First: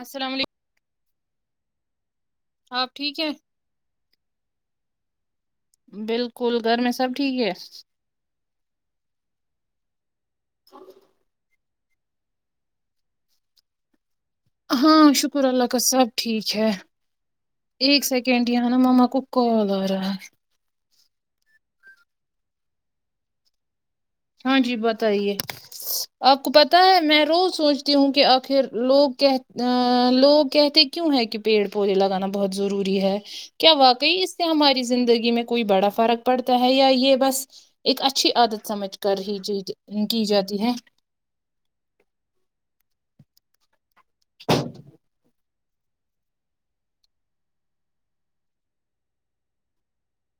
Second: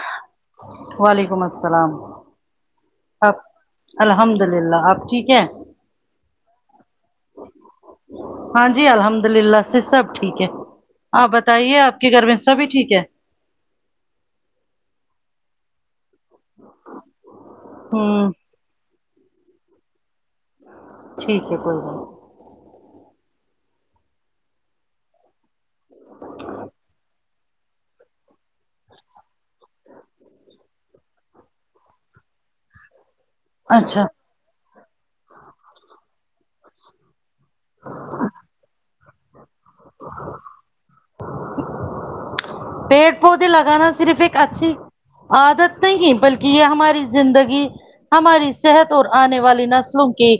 السلام علیکم وعلیکم السلام آپ ٹھیک ہے الحمد اللہ آپ ٹھیک ہے بالکل گھر میں سب ٹھیک ہے ہاں جی الحمد اللہ سے سب ٹھیک ہے ہ [unintelligible] آپ بتائیے آپ کے گھر میں سبھی ٹھیک ہے ہاں شکر اللہ کا سب ٹھیک ہے ایک ہوں سیکنڈ نانہ مما کوکال ا رہا ہے ٹھیک ہے کوئی بات نہیں ہاں جی بتائیے آپ کو پتا ہے میں روز سوچ ہوں کہ آخر لوگ کہ لوگ کہتے کیوں ہے کہ پیڑ پودے لگانا بہت ضروری ہے کیا اچھا واقعی اس سے ہماری زندگی میں کوئی بڑا فرق پڑتا ہے یا یہ بس ایک اچھی عادت سمجھ کر ہی چی کی جاتی ہے پیڑ پودے لگانا صرف ایک اچھی عادت نہیں بلکہ یہ ہماری زندگی ہماری صحت اور آنے والی نسلوں کی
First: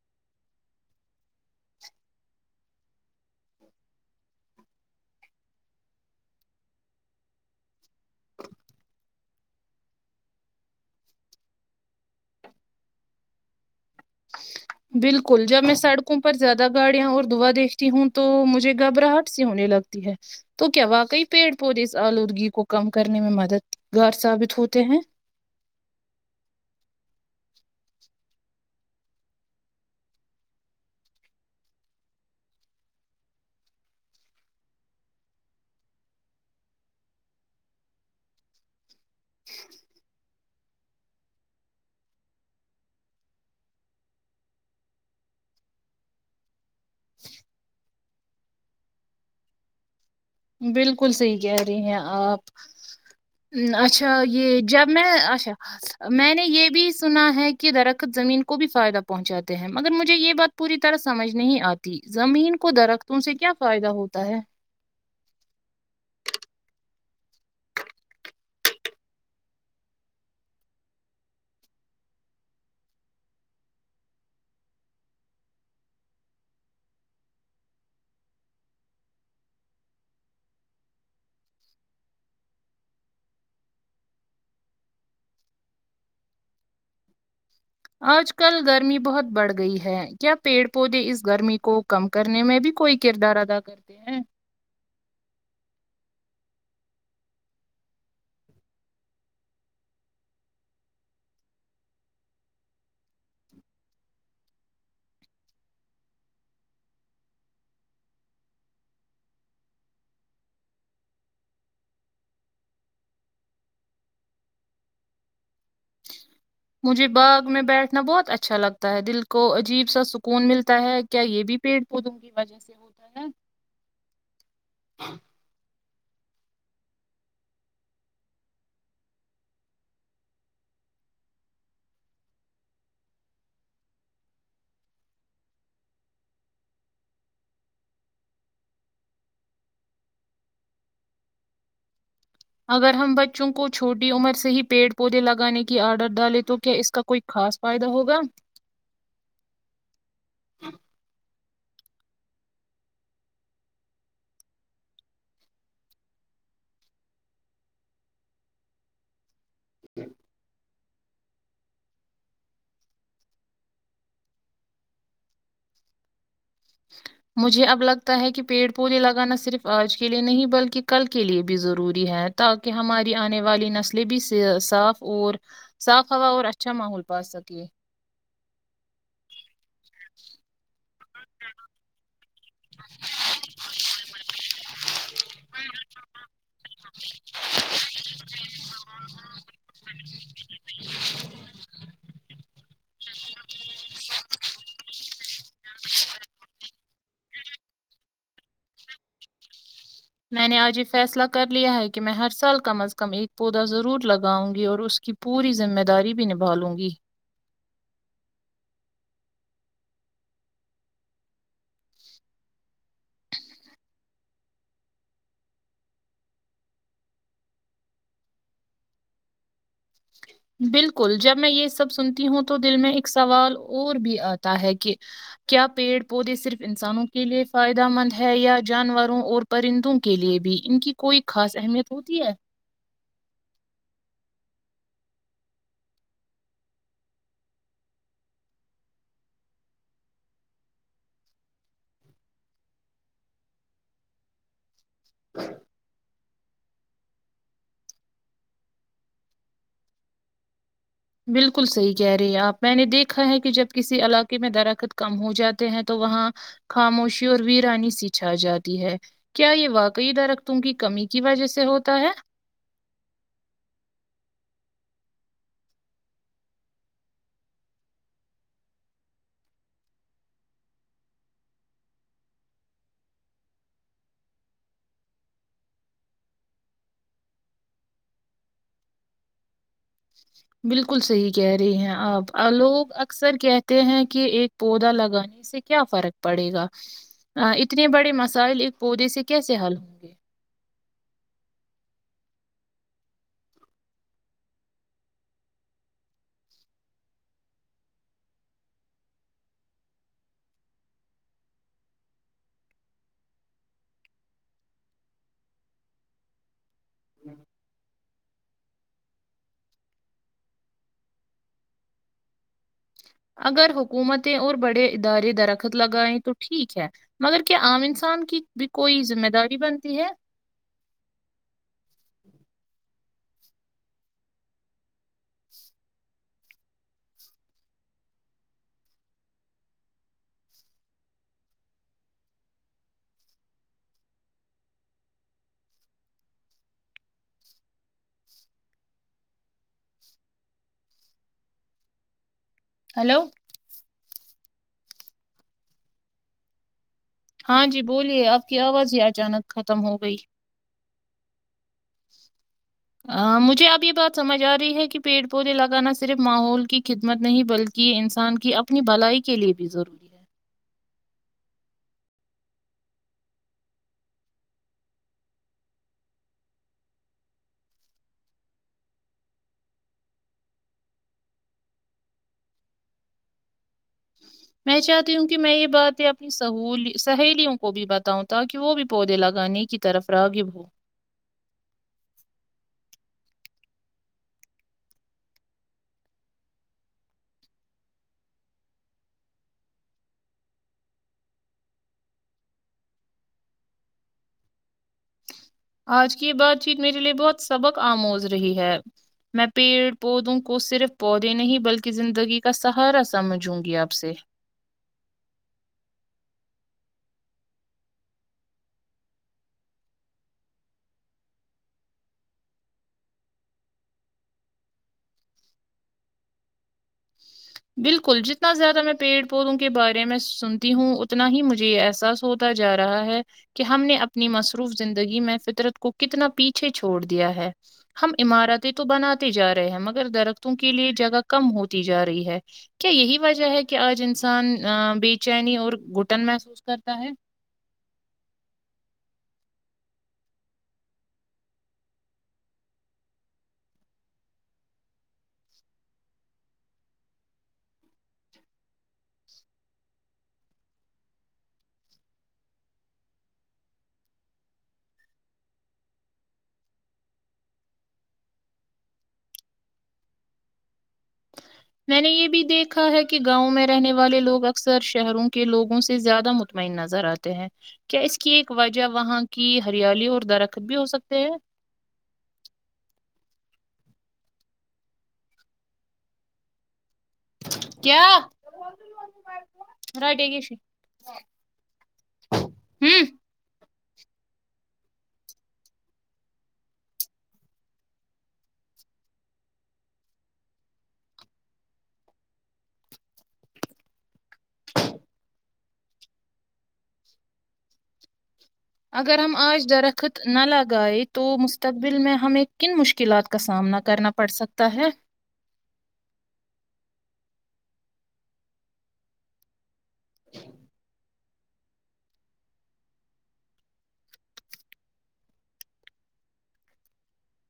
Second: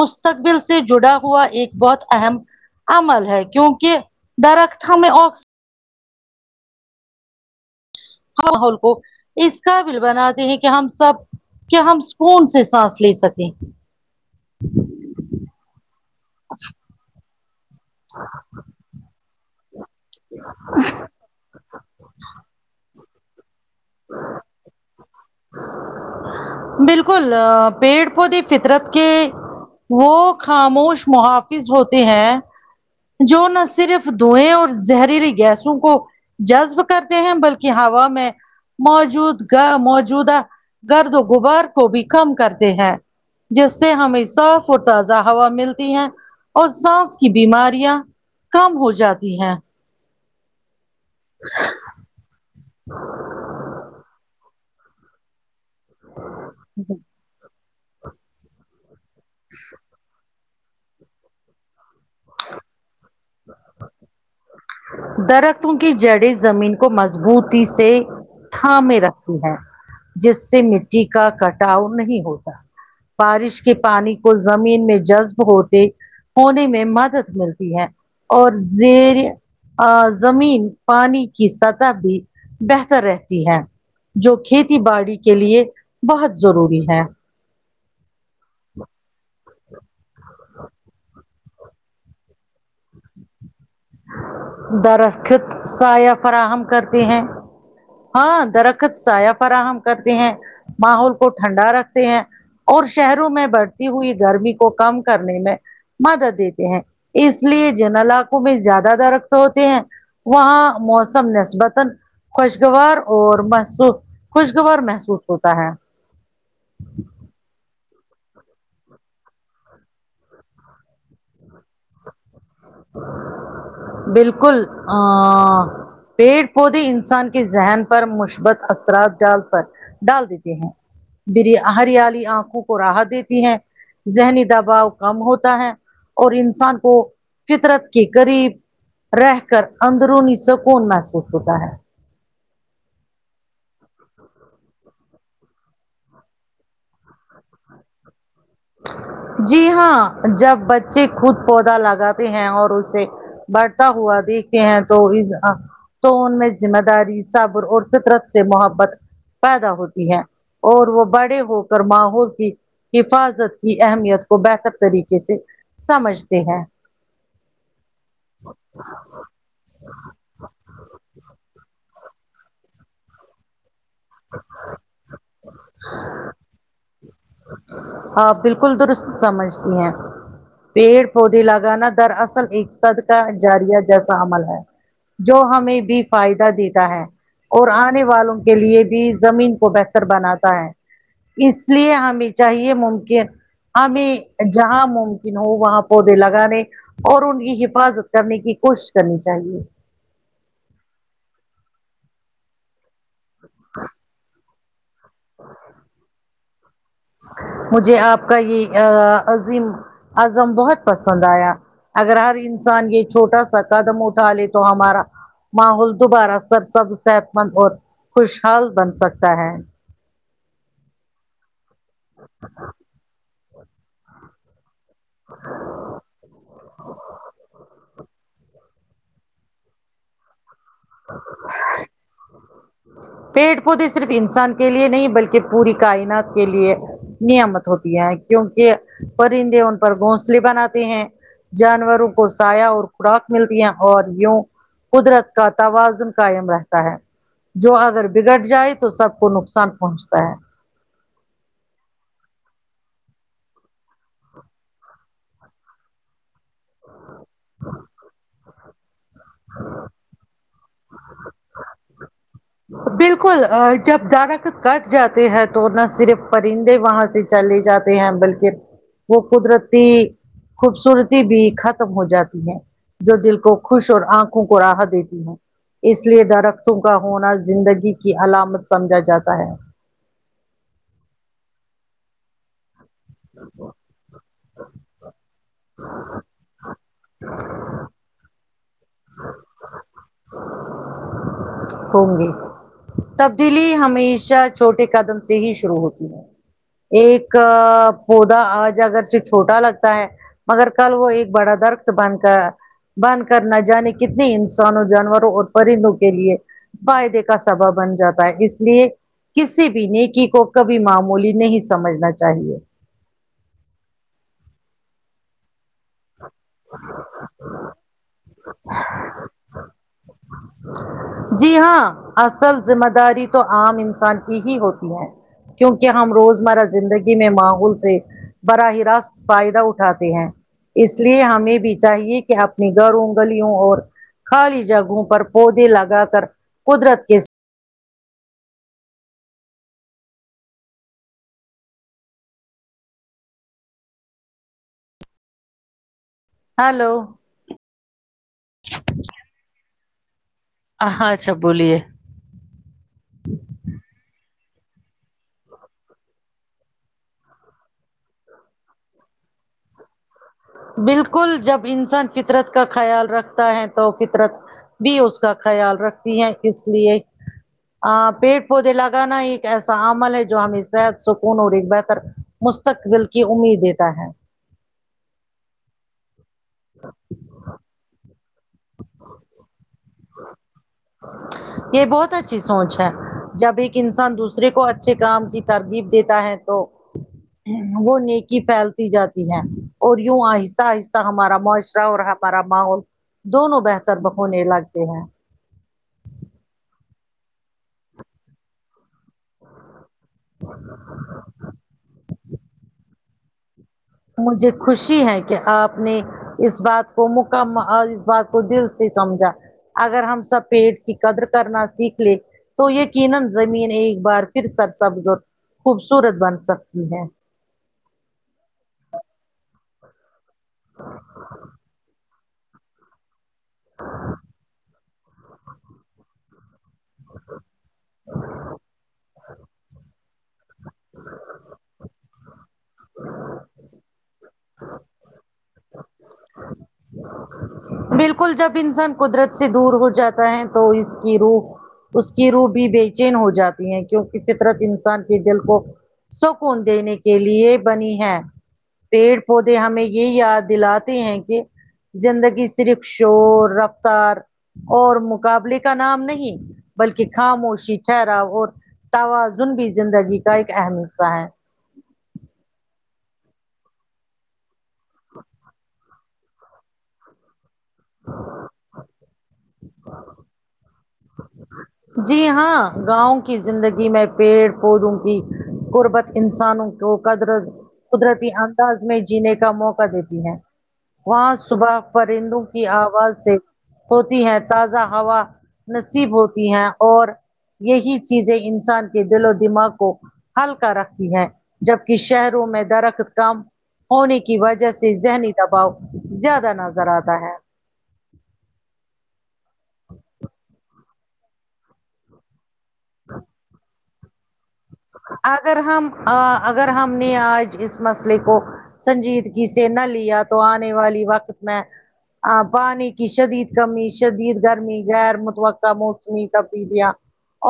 مستقبل سے جڑا ہوا ایک بہت اہم عمل ہے کیونکہ درخت ہمیں آک ماحول کو اس کا بل بناتے ہیں کہ ہم سب کیا ہم سکون سے سانس لے سکیں بالکل جب میں سڑکوں پر زیادہ گاڑیاں اور دھوا دیکھتی ہوں تو مجھے گھبراہٹ سی ہونے لگتی ہے تو کیا واقعی پیڑ پودے اس آلودگی کو کم کرنے میں مددگار ثابت ہوتے ہیں بالکل پیڑ پودے فطرت کے وہ خاموش محافظ ہوتے ہیں جو نہ صرف دھویں اور زہریلی گیسوں کو جذب کرتے ہیں بلکہ ہوا میں موجود گ موجودہ گرد و غبار کو بھی کم کرتے ہیں جس سے ہمیں صاف اور تازہ ہوا ملتی ہے اور سانس کی بیماریاں کم ہو جاتی ہیں بالکل صحیح کہہ رہی ہیں آپ اچھا یہ جب میں اچھا میں نے یہ بھی سنا ہے کہ درخت زمین کو بھی فائدہ پہ پہنچاتے ہیں مگر مجھے یہ بات پوری طرح سمجھ نہیں آتی زمین کو درخت تو ان سے کیا فائدہ ہوتا ہے درختوں کی جڑیں زمین کو مضبوطی سے تھا مے رکھتی ہے جس سے مٹی کا کٹاؤ نہیں ہوتا بارش کے پانی کو زمین میں جذب ہوتے ہونے میں مدد ملتی ہے اور زیر آ زمین پانی کی سطح بھی بہتر رہتی ہے جو کھیتی باڑی کے لیے بہت ضروری ہے آج کل گرمی بہت بڑھ گئی ہے کیا پیڑ پودے اس گرمی کو کم کرنے میں بھی کوئی کردار ادا کرتے ہیں درخت سایہ فراہم کرتی ہیں ہاں درخت سایہ فراہم کرتے ہیں ماحول کو ٹھنڈا رکھتے ہیں اور شہروں میں بڑھتی ہوئی گرمی کو کم کرنے میں مدد دیتے ہیں اس لیے جن علاقوں میں زیادہ درخت ہوتے ہیں وہاں موسم نسبتن خوشگوار اور محسو خوشگوار محسوس ہوتا ہے مجھے باغ میں بیٹھنا بہت اچھا لگتا تا ہے دل کو عجیب سا سکون ملتا ہے کیا یہ بھی پیڑ پودوں کی وجہ سے ہوتا ہے بالکل ا پیڑ پودے انسان کے ذہن پر مثبت اثرات ڈال س ڈال دیتے ہیں بری ہریالی آنکھوں کو راحت دیتی ہیں ذہنی دباؤ کم ہوتا ہے اور انسان کو فطرت کے قریب رہ کر اندرونی سکون محسوس ہوتا ہے اگر ہم بچوں کو چھوٹی عمر سے ہی پیڑ پودے لگانے کی عادت ڈالیں تو کیا اس کا کوئی خاص فائدہ ہوگا جی ہاں جب بچے خود پودا لگاتے ہیں اور اسے بڑھتا ہوا دیکھتے ہیں تو بھی تو ان میں ذمہ داری صبر اور فطرت سے محبت پیدا ہوتی ہے اور وہ بڑے ہو کر ماحول کی حفاظت کی اہمیت کو بہتر طریقے سے سمجھتے ہیں [inaudible] مجھے اب لگتا ہے کہ پیڑ پودے لگانا صرف آج کے لے نہیں بلکہ کل کے لیے بھی ضروری ہے تاکہ ہماری آنے والی نسل لی بھی سے صاف اور صاف ہوا اور اچھا ماحول پا سکیے آپ بالکل درست سمجھتی ہیں پیڑ پودے لگانا در اصل ایک صد کا جاریہ جیسا عمل ہے جو ہمیں بھی فائدہ دیتا ہے اور آنے والوں کے لیے بھی زمین کو بہتر بناتا ہے اس لیے ہمیں چاہیے ممکن ہمیں جہاں ممکن ہو وہاں پودے لگانے اور ان کی حفاظت کرنے کی کوشش کرنی چاہیے میں نے آج یہ فیصلہ کر لیا ہے کہ میں ہر سال کم از کم ایک پودا ضرور لگاؤں گی اور اس کی پوری ذمہ داری بھی نبھالوں گی مجھے آپ کا یہ اں عظیم عظم بہت پسند آیا اگر ہر انسان یہ چھوٹا سا قدم اٹھا لے تو ہمارا ماحول دوبارہ سر سب صحت مند اور خوشحال بن سکتا ہے بالکل جب میں یہ سب سنتی ہوں تو دل میں ایک سوال اور بھی آتا ہے کہ کیا پیڑ پودے صرف انسانوں کے لیے فائدہ مند ہے یا جانوروں اور پرندوں کے لیے بھی ان کی کوئی خاص اہمیت ہوتی ہے پیڑ پودے صرف انسان کے لیے نہیں بلکہ پوری کائنات کے لیے نیامت ہوتی ہے کیونکہ پرندے ان پر گھونسلے بناتے ہیں جانوروں کو سایہ اور خوراک ملتی ہے اور یوں قدرت کا توازن قائم رہتا ہے جو اگر بگڑ جائے تو سب کو نقصان پہنچتا ہے بالکل صحیح کہہ رہی ہیں آپ میں نے دیکھا ہے کہ جب کسی علاقے میں درخت کم ہو جاتے ہیں تو وہاں خاموشی اور ویرانی س چھا جاتی ہے کیا یہ واقعی د رکتوں کی کمی کی وجہ سے ہوتا ہے بالکل جب دارخت کٹ جاتے ہیں تو نہ صرف پرندے وہاں سے چلے جاتے ہیں بلکہ وہ قدرتی خوبصورتی بھی ختم ہو جاتی ہے جو دل کو خوش اور آنکھوں کو راہ دیتی ہ اس لیے درختوں کا ہونا زندگی کی علامت سمجھا جاتا ہے بالکل صحیح کہہ رہی ہیں آپ ا لوگ اکثر کہتے ہیں کہ ایک پودا لگانے سے کیا فرق پڑے گا اتنے بڑے مسائل ایک پودے سے کیسے حل ہوں گے تبدیلی ہمیشہ چھوٹے قدم سے ہی شروع ہوتی ہے ایک پودا آج اگر سے چھوٹا لگتا ہے مگر کل وہ ایک بڑا درخت بن کر بن کر نہ جانے کتنے انسانوں جانوروں اور پرندوں کے لیے فائدے کا سبب بن جاتا ہے اس لیے کسی بھی نیک اگر حکومتیں اور بڑے ادارے درخت لگائیں تو ٹھیک ہے مگر کہ عام انسان کی بھی کوئ ذمہ داری بنتی ہے جی ہاں اصل ذمہ داری تو عام انسان کی ہی ہوتی ہے کیونکہ ہم روزمرہ زندگی میں ماحول سے براہ راست فائدہ اٹھاتے ہیں اس لیے ہمیں بھی چاہیے کہ اپنے گھروں گلیوں اور خالی جگہوں پر پودے لگا کر قدرت کے ہیلو ہلو ہاں جی بولیے آپ کی آواز ہی اچانک ختم ہو گئی ہ ہاں اچھا بولیے مجھے اب یہ بات سمجھ آ رہی ہے کہ پیڑ پودے لگانا صرف ماحول کی خدمت نہیں بلک کہ انسان کی اپنی بھلائی کے لیے بھی ضروری ہے بالکل جب انسان فطرت کا خیال رکھتا ہے تو فطرت بھی اس کا خیال رکھتی ہیں اس لیے آ پیڑ پودے لگانا ایک ایسا عمل ہے جو ہمیں صحت سکون اور ایک بہتر مستقبل کی امید دیتا ہے میں چاہتی ہوں کہ میں یہ باتیں اپنی سہول سہیلیوں کو بھی بتاؤں تاکہ وہ بھی پودے لگانے کی طرف راغب ہو یہ بہت اچھی سوچ ہے جب ایک انسان دوسرے کو اچھے کام کی ترتییب دیتا ہے تو وہ نیکی پھیلتی جاتی ہے اور یوں آہستہ آہستہ ہمارا معاشرہ اور ہمارا ماحول دونوں بہتر ہونے لگتے ہیں آج کی یہ بات چیت میرے لیے بہت سبق آموز رہی ہے میں پیڑ پودوں کو صرف پودے نہیں بلکہ زندگی کا سہارا سمجھوں گی آپ سے مجھے خوشی ہے کہ آپ نے اس بات کو مکم اور اس بات کو دل سے سمجھا اگر ہم سب پیٹ کی قدر کرنا سیکھ لے تو یقینا زمین ایک بار پھر سرسبز اور خوبصورت بن سکتی ہے بالکل جتنا زیادہ میں پیڑ پودوں کے بارے میں سنتی ہوں اتنا ہی مجھے یہ احساس سوتا جا رہا ہے کہ ہم نے اپنی مصروف زندگی میں فطرت کو کتنا پیچھے چھوڑ دیا ہے ہم عمارتیں تو بناتے جا رہے ہیں مگر درختوں کے لیے جگہ کم ہوتی جا رہی ہے کیا یہی وجہ ہے کہ آج انسان بے چینی اور گٹن محسوس کرتا ہے بالکل جب انسان قدرت سے دور ہو جاتا ہے تو اس کی روح اس کی روح بھی بے چین ہو جاتی ہے کیونکہ فطرت انسان کے دل کو سکون دینے کے لیے بنی ہے پیڑ پودے ہمیں یہ یاد دلاتے ہیں کہ زندگی صرف شور رفتار اور مقابلے کا نام نہیں بلکہ خاموشی ٹھہرا اور توازن بھی زندگی کا ایک اہم حصہ ہے میں نے یہ بھی دیکھا ہے کہ گاؤں میں رہنے والے لوگ اکثر شہروں کے لوگوں سے زیادہ م مطمئن نظر آتے ہیں کیا اس کی ایک وجہ وہاں کی ہریالی اور درخت بھی ہو سکتے ہیں جی ہاں گاؤں کی زندگی میں پیڑ پودوں کی قربت انسانوں کو قدرت کیا قدرتی انداز میں جینے کا موقع دیتی رٹے ہے گی شی وہاں صبح پرندوں کی آواز ہوں سے ہوتی ہے تازہ ہوا نصیب ہوتی ہے اور یہی چیزیں انسان کے دل و دماغ کو ہلکا رکھتی ہے جبک شہروں میں درخت کم ہونے کی وجہ سے ذہنی دباؤ زیادہ نظر آتا ہے اگر ہم آج درخت نہ لگائے تو مستقبل میں ہم ایک کن مشکلات کا سامنا کرنا پڑ سکتا ہے اگر ہم اگر ہم نے آج اس مسئلے کو سنجیدگی سے نہ لیا تو آنے والی وقت میں پانی کی شدید کمی شدید گرمی غیر متوقع موسمی تبدیلیاں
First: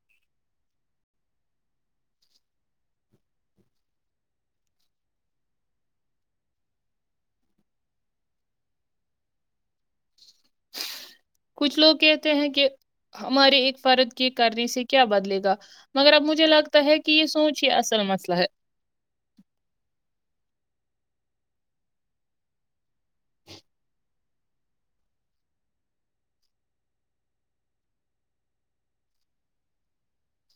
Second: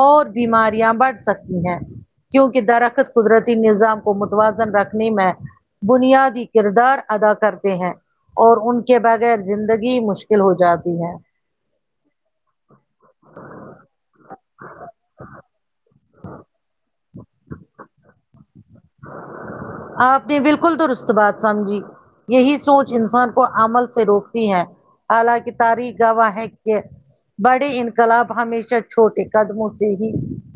اور بیماریاں بڑھ سکتی ہیں کیونکہ درکت قدرتی نظام کو متوازن رکھنے میں بنیادی کردار ادا کرتے ہیں اور ان کے بغیر زندگی مشکل ہو جاتی ہے کچھ لوگ کہتے ہیں کہ ہمارے ایک فرد کے کرنے سے کیا بدلے گا مگر اب مجھے لگتا ہے کہ یہ سوچ ہی اصل مسئلہ ہے آپ نے بالکل درست بات سمجھی یہی سوچ انسان کو عمل سے روکتی ہے الاکے کی تاریخ گواہ ہے کے بڑے انقلاب ہمیشہ چھوٹے قدموں سے ہی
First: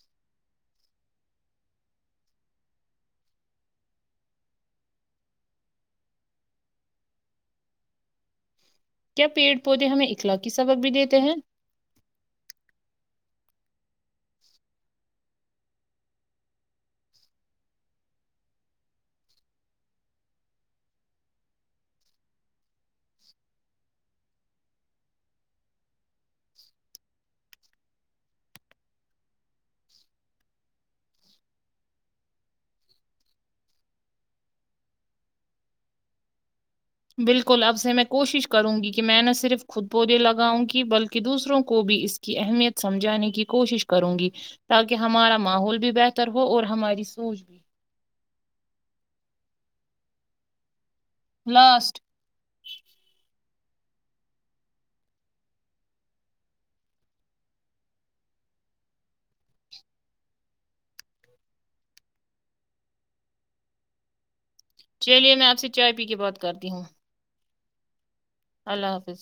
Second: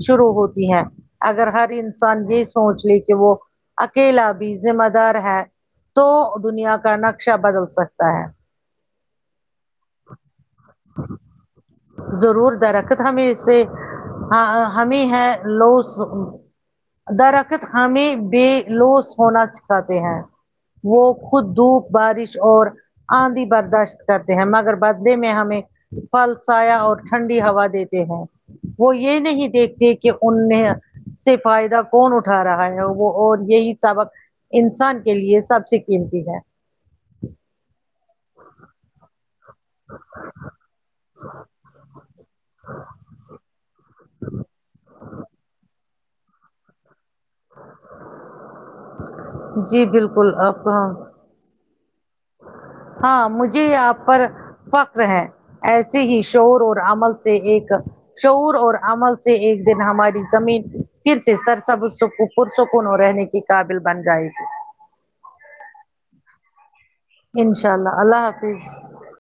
شروع ہوتی ہیں اگر ہر انسان یہ سوچ لے کہ وہ اکیلا بھی ذمہ دار ہے تو دنیا کا نقشہ بدل سکتا ہے کیا پیڑ پودے ہمیں اخلاقی سبق بھی دیتے ہیں ضرور درخت ہمیں اس سے ہاں ہمیں ہے لو درخت ہمیں بے لوس ہونا سکھاتے ہیں وہ خود دھوپ بارش اور آندھی برداشت کرتے ہیں مگر بدلے میں ہمیں پھل سایا اور ٹھنڈی ہوا دیتے ہیں وہ یہ نہیں دیکھتے کہ ان میں سے فائدہ کون اٹھا رہا ہے وہ اور یہی سبق انسان کے لیے سب سے قیمتی ہے بالکل اب سے میں کوشش کروں گی کہ میں نےس صرف خود پودے لگاؤں کی بلکہ دوسروں کو بھی اس کی اہمیت سمجھانے کی کوشش کروں گی تاکہ ہمارا ماحول بھی بہتر ہو اور ہماری سوچ بھی جی بالکل آپ کہاں لاسٹ ہاں مجھے یہ آپ پر فخر ہے ایسے ہی شور اور عمل سے ایک شعور اور عمل سے ایک دن ہماری زمین پھر سے سرسب سکو پر سکون رہنے کی قابل بن جانے گی چلیے میں آپ سے چائے پی کے بات کرتی ہوں انشاء اللہ اللہ حافظ اللہ حافظ